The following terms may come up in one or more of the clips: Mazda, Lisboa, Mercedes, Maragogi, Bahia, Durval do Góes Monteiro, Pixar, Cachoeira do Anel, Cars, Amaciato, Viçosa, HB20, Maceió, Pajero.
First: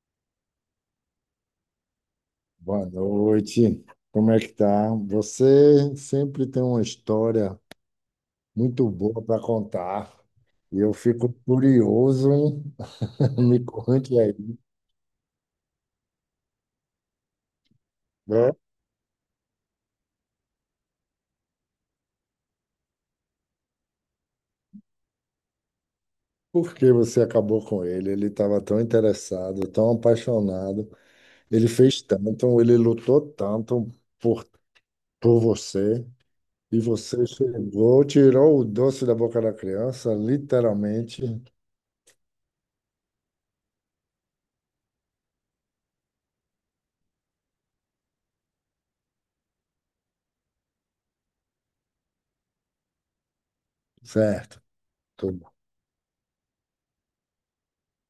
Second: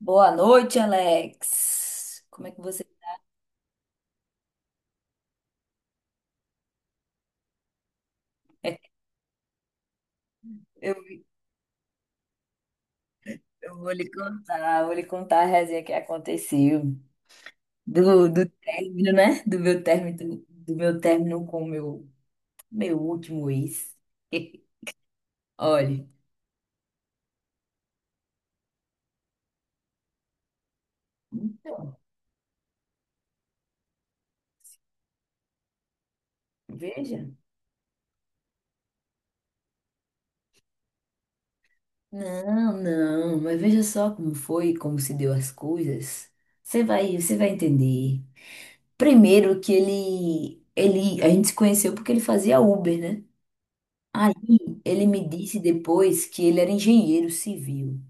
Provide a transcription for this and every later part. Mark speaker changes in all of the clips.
Speaker 1: Boa noite, Alex. Como é que você.
Speaker 2: Boa noite. Como é que tá? Você sempre tem uma história
Speaker 1: é,
Speaker 2: muito boa para contar. E eu
Speaker 1: Eu,
Speaker 2: fico curioso, hein? Me
Speaker 1: eu
Speaker 2: conte aí,
Speaker 1: vou lhe contar a resenha que aconteceu do
Speaker 2: né?
Speaker 1: término, né? Do meu término com o meu último ex. Olha,
Speaker 2: Por que você acabou com ele? Ele estava tão interessado, tão apaixonado. Ele
Speaker 1: então,
Speaker 2: fez tanto, ele lutou tanto por, por você. E
Speaker 1: veja.
Speaker 2: você chegou, tirou o doce da boca da criança, literalmente.
Speaker 1: Não, não, mas veja só como foi, como se deu as coisas. Você vai entender. Primeiro que a gente se conheceu porque ele fazia Uber, né? Aí
Speaker 2: Certo.
Speaker 1: ele me
Speaker 2: Tudo.
Speaker 1: disse depois que ele era engenheiro civil.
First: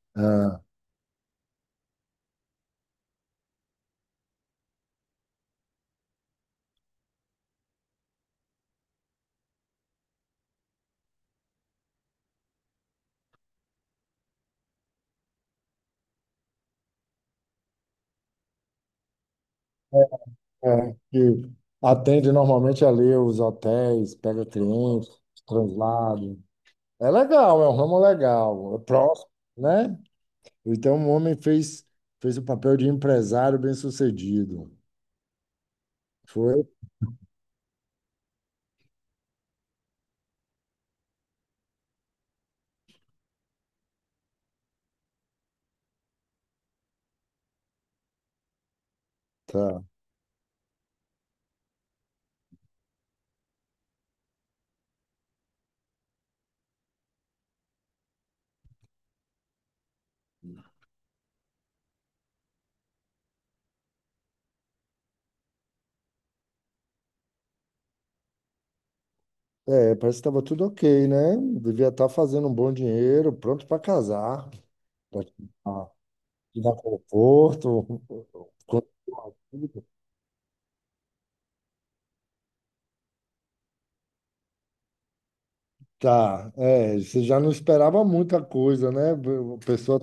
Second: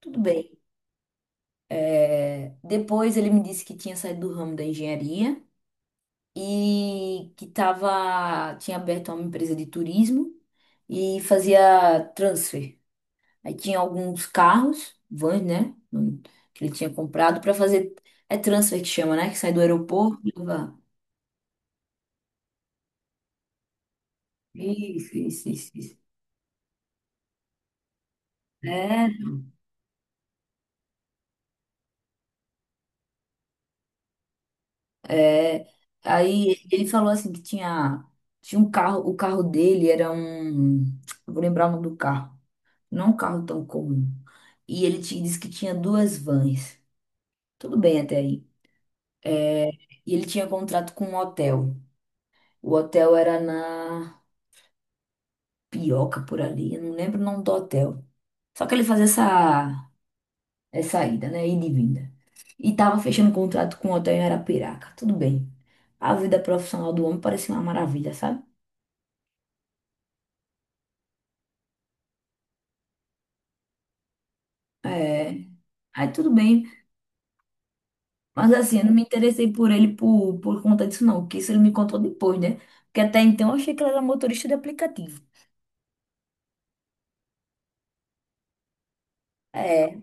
Speaker 1: Tudo bem.
Speaker 2: Ah.
Speaker 1: É, depois ele me disse que tinha saído do ramo da engenharia e que tinha aberto uma empresa de turismo e fazia transfer. Aí tinha alguns carros, vans, né? Que ele tinha comprado para fazer. É transfer que chama, né? Que sai do aeroporto e leva-
Speaker 2: É, que atende normalmente ali os hotéis, pega clientes,
Speaker 1: Isso, isso.
Speaker 2: translado. É legal, é um ramo legal, é
Speaker 1: É,
Speaker 2: próximo, né? Então um homem fez, fez o papel de empresário bem-sucedido.
Speaker 1: É, aí
Speaker 2: Foi?
Speaker 1: ele falou assim que tinha um carro, o carro dele era um, eu vou lembrar o nome do carro, não é um carro tão comum. E ele te disse que tinha duas vans. Tudo bem até aí. É,
Speaker 2: Tá.
Speaker 1: e ele tinha contrato com um hotel. O hotel era na Pioca por ali, eu não lembro o nome do hotel. Só que ele fazia essa ida, né, ida e vinda. E tava fechando contrato com o hotel em Arapiraca. Tudo bem. A vida profissional do homem parecia uma maravilha, sabe?
Speaker 2: É, parece que estava tudo ok, né? Devia estar fazendo um bom dinheiro, pronto para casar, para
Speaker 1: É,
Speaker 2: dar
Speaker 1: aí tudo
Speaker 2: te
Speaker 1: bem.
Speaker 2: dar conforto.
Speaker 1: Mas assim, eu não me interessei por ele por conta disso, não. Porque isso ele me contou depois, né? Porque até então eu achei que ele era motorista de aplicativo.
Speaker 2: Tá, é, você já não esperava muita coisa, né? A
Speaker 1: É,
Speaker 2: pessoa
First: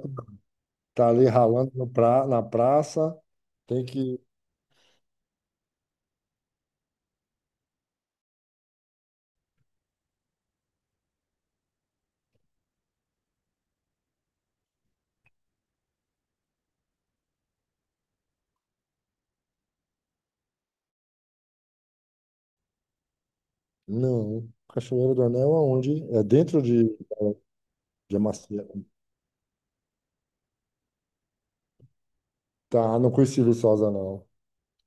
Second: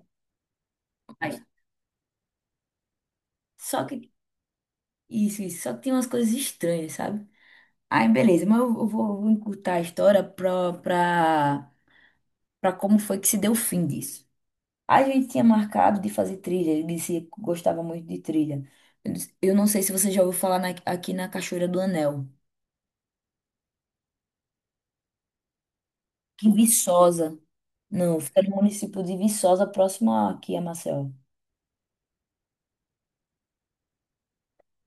Speaker 2: tá ali
Speaker 1: mas
Speaker 2: ralando no pra, na praça, tem
Speaker 1: só que
Speaker 2: que.
Speaker 1: isso, só que tem umas coisas estranhas, sabe? Aí beleza, mas eu vou encurtar a história pra como foi que se deu o fim disso. A gente tinha marcado de fazer trilha, ele disse que gostava muito de trilha. Eu disse, "Eu não sei se você já ouviu falar na- aqui na Cachoeira do Anel,
Speaker 2: Não, Cachoeira do Anel aonde? É
Speaker 1: que
Speaker 2: dentro
Speaker 1: Viçosa.
Speaker 2: de
Speaker 1: Não, fica no
Speaker 2: Amaciato.
Speaker 1: município de Viçosa, próximo aqui a Maceió.
Speaker 2: Tá, não conheci Viçosa, não.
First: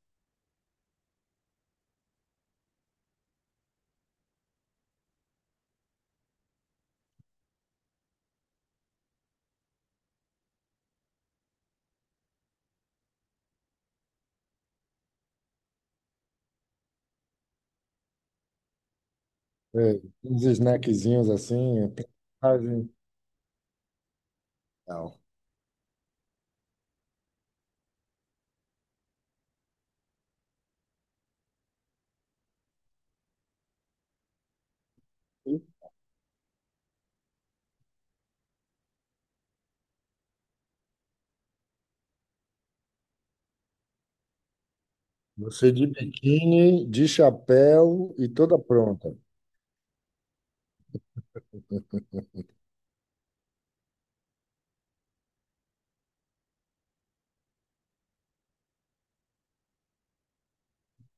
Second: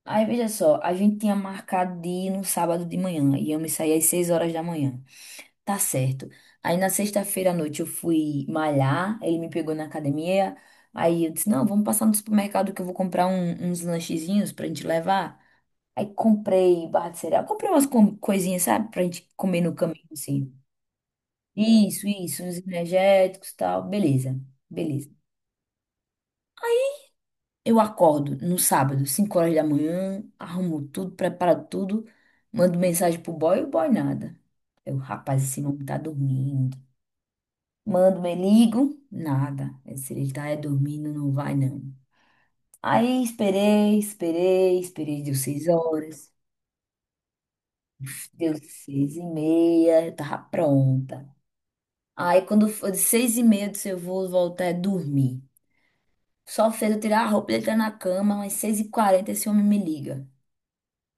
Speaker 1: Aí, veja só, a gente tinha marcado de ir no sábado de manhã, e eu me saí às 6 horas da manhã. Tá certo. Aí, na sexta-feira à noite, eu fui malhar, ele me pegou na academia, aí eu disse, não, vamos passar no supermercado que eu vou comprar um- uns lanchezinhos pra gente levar. Aí, comprei barra de cereal, comprei umas co- coisinhas, sabe, pra gente comer no
Speaker 2: É,
Speaker 1: caminho,
Speaker 2: uns
Speaker 1: assim.
Speaker 2: snackzinhos assim,
Speaker 1: Isso, uns
Speaker 2: personagem.
Speaker 1: energéticos e tal, beleza.
Speaker 2: Não.
Speaker 1: Eu acordo no sábado, 5 horas da manhã, arrumo tudo, preparo tudo, mando mensagem pro boy, o boy nada. Eu, rapaz, esse homem tá dormindo. Mando, me ligo, nada. Se ele tá é dormindo, não vai não. Aí esperei, esperei, esperei, deu 6
Speaker 2: Você de
Speaker 1: horas,
Speaker 2: biquíni, de chapéu e
Speaker 1: deu
Speaker 2: toda pronta.
Speaker 1: seis e meia, eu tava pronta. Aí quando foi de 6 e meia, eu disse, eu vou voltar a dormir. Só fez eu tirar a roupa, ele tá na cama, mas 6 e 40 esse homem me liga,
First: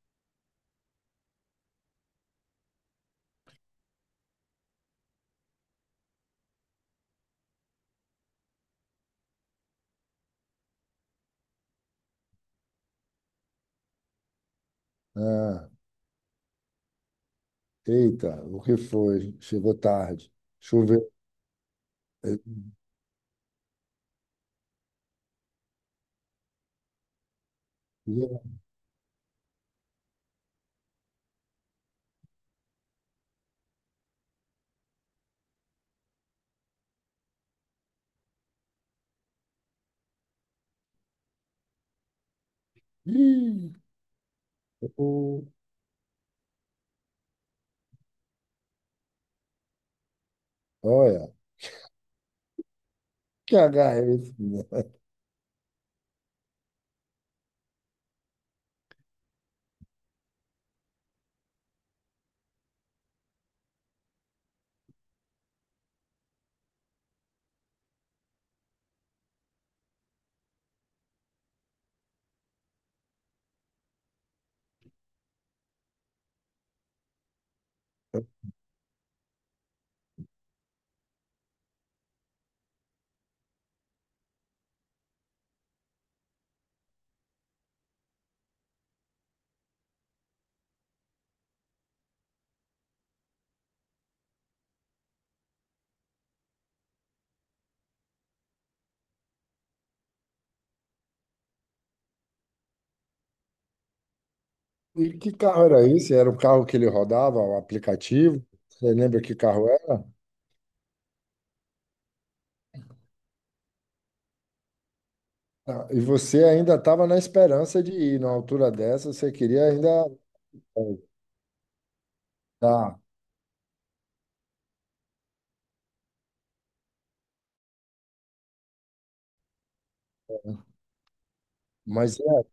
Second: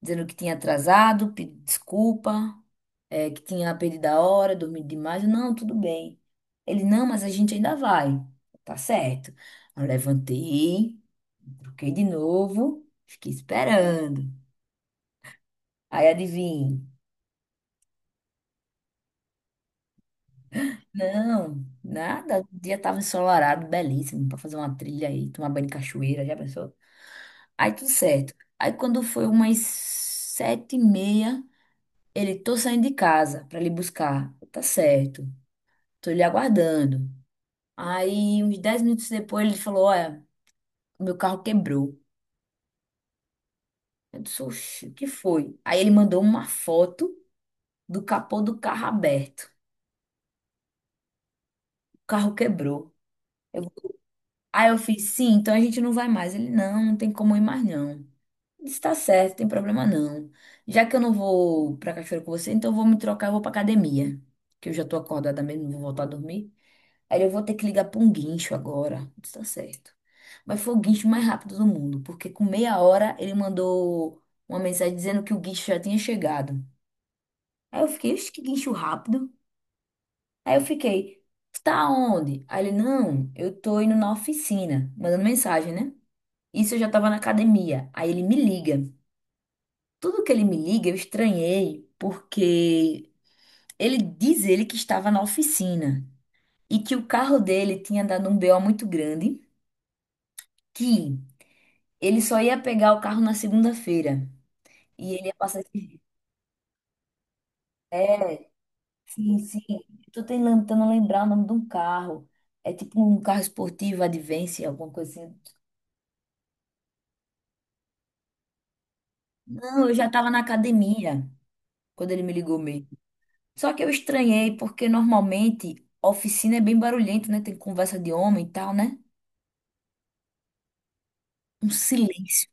Speaker 1: dizendo que tinha atrasado, pedindo desculpa, é, que tinha perdido a hora, dormido demais. Eu, não, tudo bem. Ele, não, mas a gente ainda vai. Tá certo. Eu levantei, troquei de novo, fiquei esperando.
Speaker 2: Ah,
Speaker 1: Aí adivinha?
Speaker 2: eita, o que foi? Chegou tarde. Choveu.
Speaker 1: Não, nada. O dia estava ensolarado, belíssimo, para fazer uma trilha aí, tomar banho de cachoeira, já pensou? Aí tudo certo. Aí quando foi umas sete e meia, ele, tô saindo de casa para lhe buscar. Eu, tá certo. Tô lhe aguardando. Aí, uns 10 minutos depois, ele falou: olha, meu carro quebrou.
Speaker 2: Ih,
Speaker 1: Eu disse: oxi, o que
Speaker 2: o-
Speaker 1: foi? Aí ele mandou uma foto do capô do carro aberto.
Speaker 2: olha,
Speaker 1: O carro quebrou.
Speaker 2: que
Speaker 1: Eu-
Speaker 2: H é esse?
Speaker 1: Aí eu fiz: sim, então a gente não vai mais. Ele: não, não tem como ir mais não. Eu disse: tá certo, não tem problema não. Já que eu não vou pra cachoeira com você, então eu vou me trocar e vou pra academia. Que eu já tô acordada mesmo, não vou voltar a dormir. Aí eu vou ter que ligar para um guincho agora. Isso tá certo. Mas foi o guincho mais rápido do mundo, porque com meia hora ele mandou uma mensagem dizendo que o guincho já tinha chegado. Aí eu fiquei, "Ixi, que guincho rápido. Aí eu fiquei, "Tu tá onde? Aí ele, não, eu tô indo na oficina, mandando mensagem, né? Isso eu já tava na academia. Aí ele me liga. Tudo que ele me liga, eu estranhei, porque ele diz ele que estava na oficina e que o carro dele tinha dado um BO muito grande, que ele só ia pegar o carro na segunda-feira. E
Speaker 2: E
Speaker 1: ele
Speaker 2: que
Speaker 1: ia passar
Speaker 2: carro era
Speaker 1: aqui.
Speaker 2: esse? Era o carro que ele rodava, o aplicativo?
Speaker 1: É,
Speaker 2: Você lembra que
Speaker 1: sim.
Speaker 2: carro era?
Speaker 1: Tô tentando lembrar o nome de um carro. É tipo um carro esportivo, Advance, alguma coisa assim.
Speaker 2: Ah, e você ainda estava na esperança de ir, numa altura dessa, você queria
Speaker 1: Não,
Speaker 2: ainda.
Speaker 1: eu já tava na
Speaker 2: Ah,
Speaker 1: academia quando ele me ligou mesmo.
Speaker 2: tá,
Speaker 1: Só que eu estranhei, porque normalmente a oficina é bem barulhento, né? Tem conversa de homem e tal, né? Um
Speaker 2: mas é,
Speaker 1: silêncio.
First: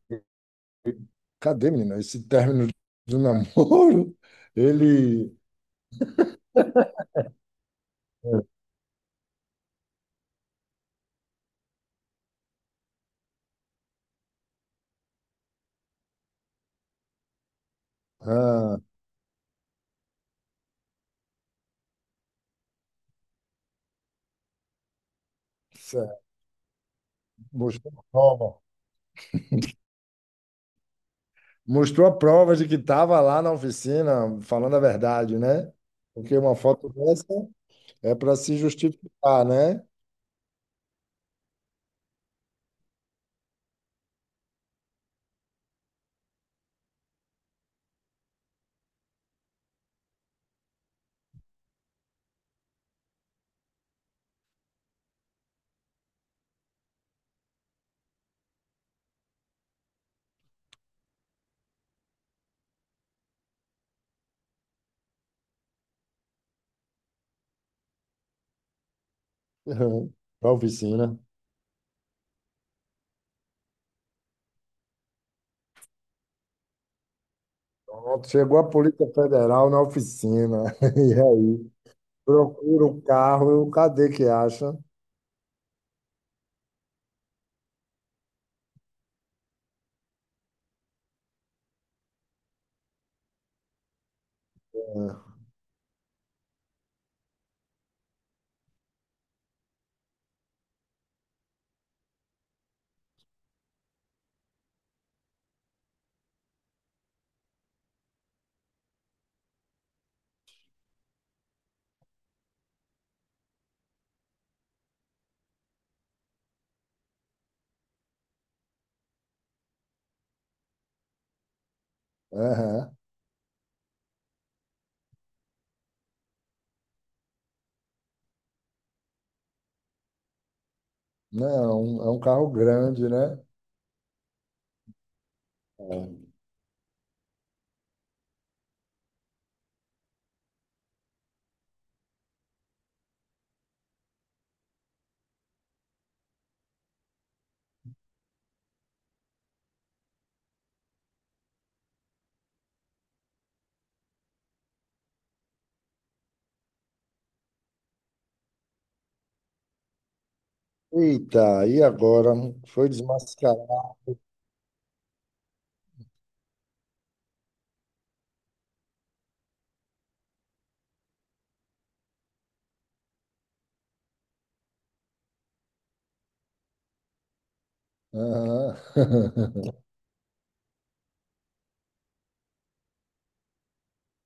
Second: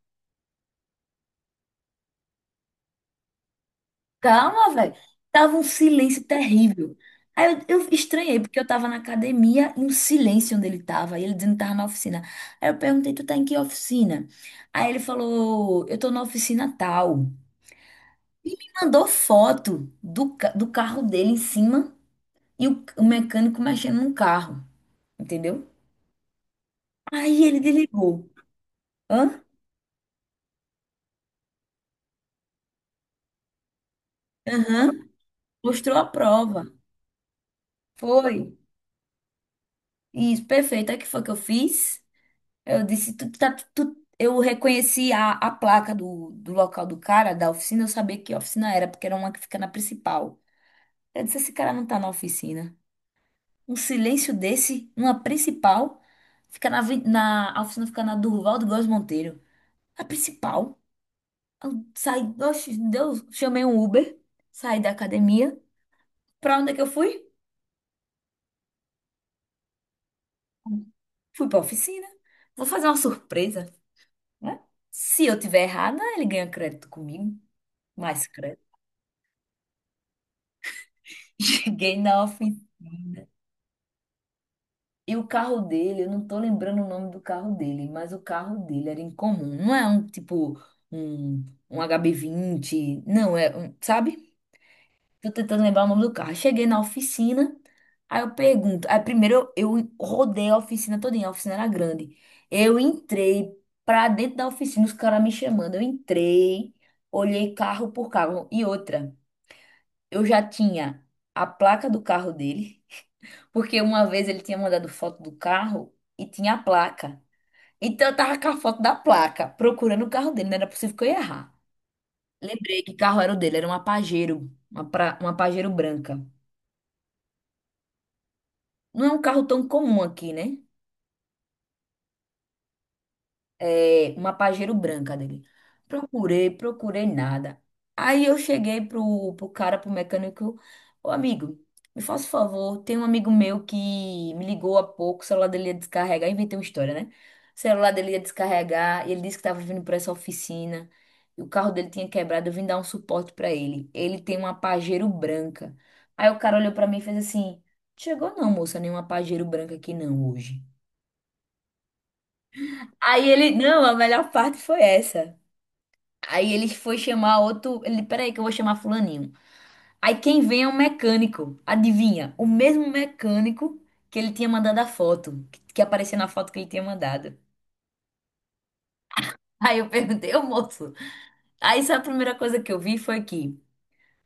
Speaker 2: cadê, menina? Esse término do namoro,
Speaker 1: Calma, velho.
Speaker 2: ele
Speaker 1: Tava um silêncio terrível. Aí eu estranhei,
Speaker 2: é,
Speaker 1: porque eu tava na academia e um silêncio onde ele tava. E ele dizendo que tava na oficina. Aí eu perguntei, tu tá em que oficina? Aí ele falou, eu tô na oficina tal. E
Speaker 2: ah,
Speaker 1: mandou foto do, ca- do carro dele em cima e o mecânico mexendo no carro. Entendeu?
Speaker 2: cê-
Speaker 1: Aí ele
Speaker 2: mostrou a
Speaker 1: desligou.
Speaker 2: prova.
Speaker 1: Hã?
Speaker 2: Mostrou a prova de que estava lá na oficina falando a
Speaker 1: Aham.
Speaker 2: verdade, né?
Speaker 1: Mostrou a
Speaker 2: Porque uma
Speaker 1: prova.
Speaker 2: foto dessa é para
Speaker 1: Foi.
Speaker 2: se justificar, né?
Speaker 1: Isso, perfeito. Aí o que foi que eu fiz? Eu disse, tu, tá, tu, eu reconheci a placa do local do cara, da oficina, eu sabia que oficina era, porque era uma que fica na principal. Eu disse, esse cara não tá na oficina. Um silêncio desse, numa principal, fica na, aven- na, a oficina fica na Durval do Góes Monteiro. A principal. Eu saí, oxe, Deus, chamei um Uber, saí da academia. Pra onde é que eu fui?
Speaker 2: Para a oficina.
Speaker 1: Fui pra oficina. Vou fazer uma surpresa, né? Se eu tiver errada, ele ganha crédito comigo. Mais
Speaker 2: Pronto, chegou a Polícia Federal na oficina. E aí?
Speaker 1: cheguei na
Speaker 2: Procura o
Speaker 1: oficina.
Speaker 2: carro, eu, cadê que acha?
Speaker 1: E o carro dele, eu não tô lembrando o nome do carro dele, mas o carro dele era incomum. Não é um tipo um HB20, não é, um, sabe?
Speaker 2: É,
Speaker 1: Tô tentando lembrar o nome do carro. Cheguei na oficina, aí eu pergunto. Aí primeiro eu rodei a oficina todinha, a oficina era grande. Eu entrei pra dentro da oficina, os caras me chamando. Eu entrei, olhei carro por carro. E outra. Eu já tinha a placa do carro dele, porque uma vez ele tinha mandado foto do carro e tinha a placa. Então eu tava com a foto da placa, procurando o carro dele, não era possível que eu ia errar. Lembrei que
Speaker 2: aham.
Speaker 1: carro era o dele, era uma Pajero, uma Pajero branca. Não é um carro tão comum aqui, né?
Speaker 2: Não, é um carro grande, né?
Speaker 1: É, uma Pajero branca dele.
Speaker 2: É.
Speaker 1: Procurei, procurei nada. Aí eu cheguei pro cara, pro mecânico, ô amigo, me faça um favor, tem um amigo meu que me ligou há pouco, o celular dele ia descarregar, inventei uma história, né? O celular dele ia descarregar, e ele disse que tava vindo pra essa oficina, e o carro dele tinha quebrado, eu vim dar um suporte pra ele. Ele tem uma Pajero branca. Aí o cara olhou pra mim e fez assim, chegou não, moça, nenhuma Pajero branca aqui não hoje.
Speaker 2: Eita, e agora? Foi
Speaker 1: Aí ele,
Speaker 2: desmascarado.
Speaker 1: não, a melhor parte foi essa. Aí ele foi chamar outro. Ele, peraí, que eu vou chamar fulaninho. Aí quem vem é um mecânico. Adivinha? O mesmo mecânico que ele tinha mandado a foto. Que aparecia na foto que ele tinha mandado.
Speaker 2: Aham.
Speaker 1: Aí eu perguntei, ô moço. Aí sabe a primeira coisa que eu vi foi que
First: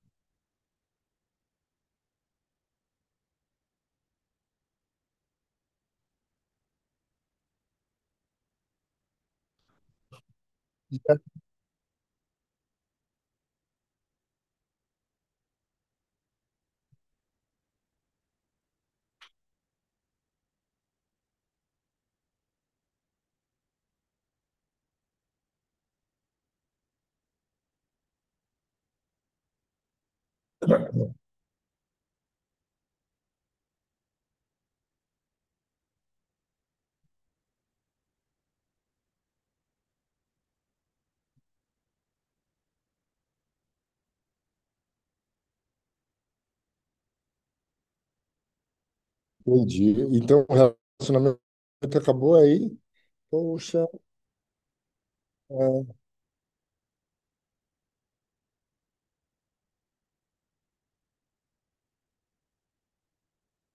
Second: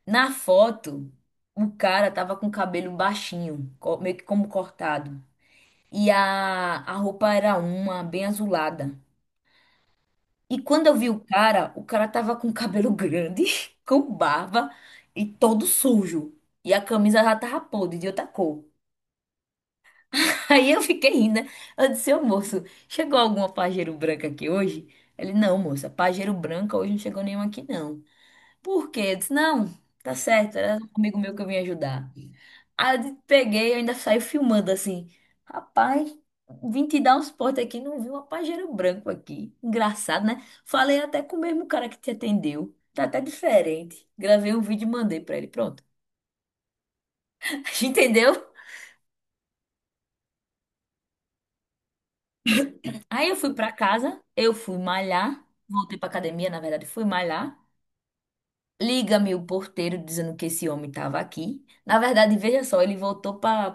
Speaker 1: na foto o cara tava com o cabelo baixinho, co- meio que como cortado. E a roupa era uma, bem azulada. E quando eu vi o cara tava com cabelo grande, com barba e todo sujo. E a camisa já tava podre, de outra cor. Aí eu fiquei rindo, né? Eu disse, ô moço, chegou alguma pajeiro branca aqui hoje? Ele, não, moça, pajeiro branca hoje não chegou nenhuma aqui não. Por quê? Eu disse, não, tá certo, era um amigo meu que eu vim ajudar. Aí eu peguei, eu ainda saí filmando assim. Rapaz, vim te dar um suporte aqui, não vi um pajeiro branco aqui. Engraçado, né? Falei até com o mesmo cara que te atendeu. Tá até diferente. Gravei um vídeo e mandei pra ele. Pronto. Entendeu?
Speaker 2: Entendi. Então, o relacionamento acabou aí?
Speaker 1: Aí eu fui pra
Speaker 2: Poxa.
Speaker 1: casa, eu fui malhar.
Speaker 2: É.
Speaker 1: Voltei pra academia, na verdade, fui malhar. Liga-me o porteiro dizendo que esse homem tava aqui. Na verdade, veja só, ele voltou para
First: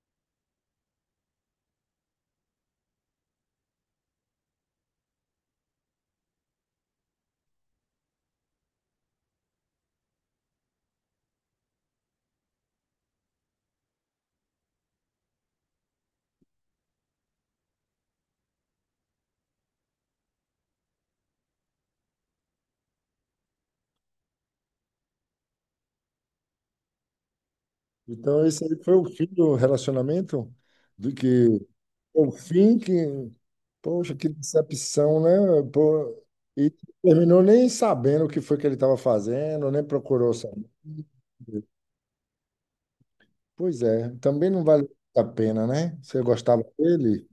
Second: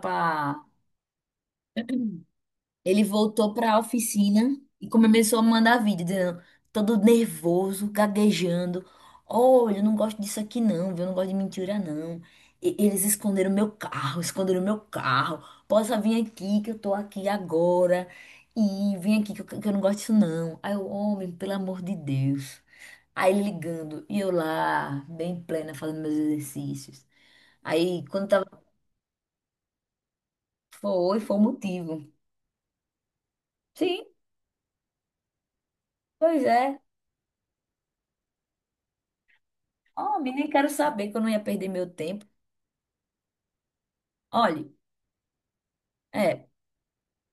Speaker 1: ele voltou para a oficina e começou a mandar vídeo, dizendo, todo nervoso, gaguejando. Olha, eu não gosto disso aqui não, viu? Eu não gosto de mentira não. E- eles esconderam meu carro, esconderam meu carro. Possa vir aqui que eu tô aqui agora. E vem aqui que eu não gosto disso não. Aí o homem, pelo amor de Deus. Aí ele ligando, e eu lá, bem plena, fazendo meus exercícios. Aí, quando
Speaker 2: Então, esse
Speaker 1: tava.
Speaker 2: aí foi o fim do relacionamento? Do
Speaker 1: Foi o
Speaker 2: que
Speaker 1: motivo.
Speaker 2: O fim que.
Speaker 1: Sim,
Speaker 2: Poxa, que decepção, né? Pô,
Speaker 1: pois
Speaker 2: e
Speaker 1: é.
Speaker 2: terminou nem sabendo o que foi que ele estava fazendo, nem procurou
Speaker 1: Homem, nem quero
Speaker 2: saber.
Speaker 1: saber que eu não ia perder meu tempo.
Speaker 2: Pois é, também não
Speaker 1: Olha,
Speaker 2: vale a pena, né? Você
Speaker 1: é,
Speaker 2: gostava dele?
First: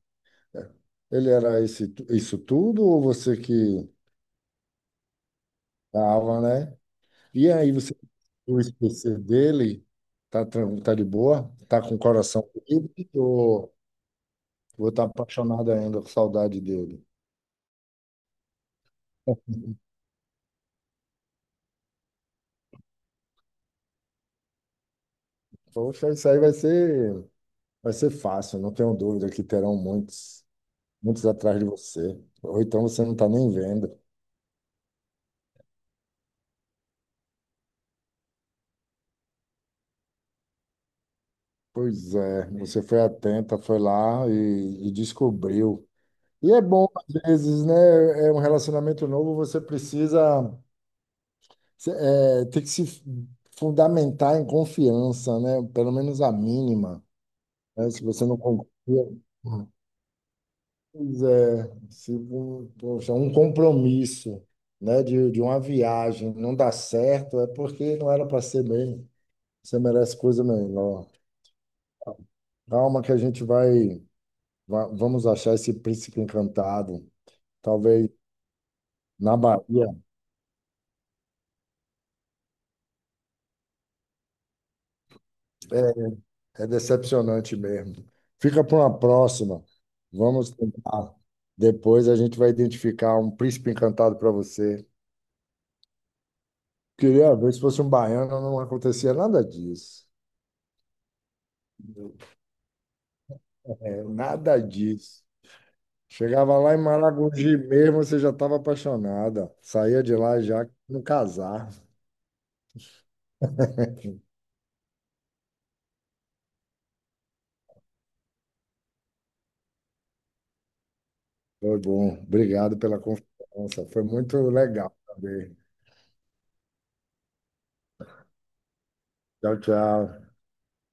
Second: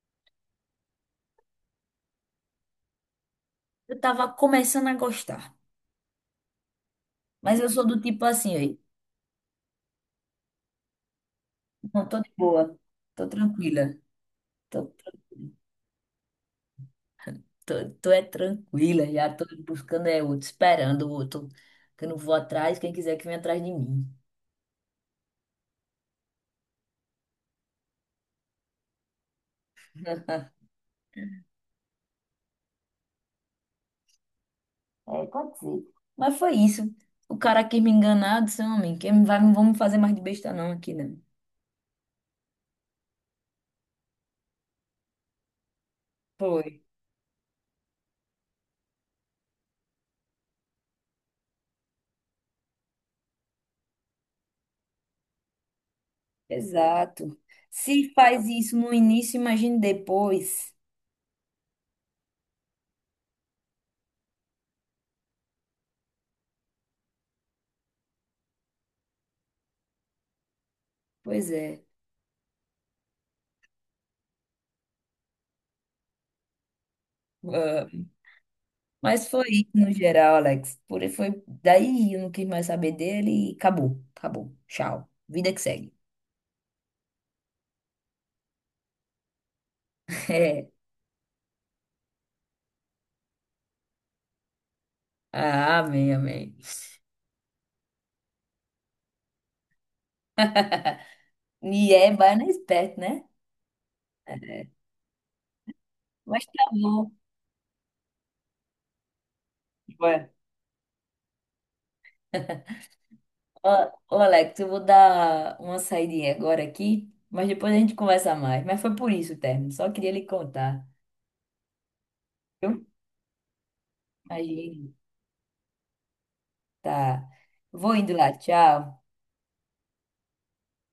Speaker 2: Ele era esse, isso tudo ou você que
Speaker 1: eu tava começando a gostar,
Speaker 2: tava né? E
Speaker 1: mas eu
Speaker 2: aí
Speaker 1: sou
Speaker 2: você
Speaker 1: do tipo assim,
Speaker 2: conseguiu
Speaker 1: aí,
Speaker 2: esquecer dele? Tá, tran- tá de boa? Tá com o
Speaker 1: não tô de
Speaker 2: coração
Speaker 1: boa,
Speaker 2: livre
Speaker 1: tô
Speaker 2: ou
Speaker 1: tranquila, tô,
Speaker 2: vou estar
Speaker 1: tranquila,
Speaker 2: apaixonado ainda com saudade dele?
Speaker 1: tô é tranquila, já tô buscando é outro, esperando o outro, que eu não vou atrás, quem quiser que venha atrás de mim.
Speaker 2: Poxa, isso aí vai ser. Vai ser fácil, não tenho dúvida que terão muitos, muitos atrás de você. Ou então você não está nem vendo.
Speaker 1: É, aconteceu. Mas foi isso. O cara quis me enganar, disse, homem, que vai, não vamos fazer mais de besta não aqui, não.
Speaker 2: Pois é, você foi atenta, foi lá e descobriu. E é
Speaker 1: Foi.
Speaker 2: bom, às vezes, né? É um relacionamento novo, você precisa se- é, ter que se fundamentar em confiança, né? Pelo menos a mínima.
Speaker 1: Exato.
Speaker 2: Né? Se
Speaker 1: Se
Speaker 2: você não
Speaker 1: faz
Speaker 2: confia.
Speaker 1: isso no início, imagine depois.
Speaker 2: Pois é, se, um- poxa, um compromisso, né, de uma viagem não dá certo, é porque não era para ser mesmo. Você merece coisa melhor.
Speaker 1: Pois é.
Speaker 2: Calma que a gente vai, vamos achar esse príncipe encantado.
Speaker 1: Ah,
Speaker 2: Talvez
Speaker 1: mas
Speaker 2: na
Speaker 1: foi isso no
Speaker 2: Bahia.
Speaker 1: geral, Alex. Por foi daí eu não quis mais saber dele e acabou. Tchau. Vida que segue.
Speaker 2: É, é decepcionante mesmo. Fica para uma próxima. Vamos
Speaker 1: É.
Speaker 2: tentar. Depois a gente vai identificar um príncipe encantado para você.
Speaker 1: Ah, amém.
Speaker 2: Queria ver se fosse um baiano, não acontecia nada disso.
Speaker 1: E é baiana esperto, né?
Speaker 2: É, nada
Speaker 1: É.
Speaker 2: disso.
Speaker 1: Mas
Speaker 2: Chegava
Speaker 1: tá
Speaker 2: lá em
Speaker 1: bom.
Speaker 2: Maragogi mesmo, você já estava apaixonada. Saía de
Speaker 1: Ué.
Speaker 2: lá já no casar.
Speaker 1: Ô, ô, Alex, eu vou dar uma saidinha agora aqui, mas depois a gente conversa mais. Mas foi por isso o término, só queria lhe contar.
Speaker 2: Foi bom.
Speaker 1: Viu?
Speaker 2: Obrigado pela confiança. Foi muito
Speaker 1: Imagina,
Speaker 2: legal também.
Speaker 1: tá. Vou indo lá, tchau.
Speaker 2: Tchau, tchau.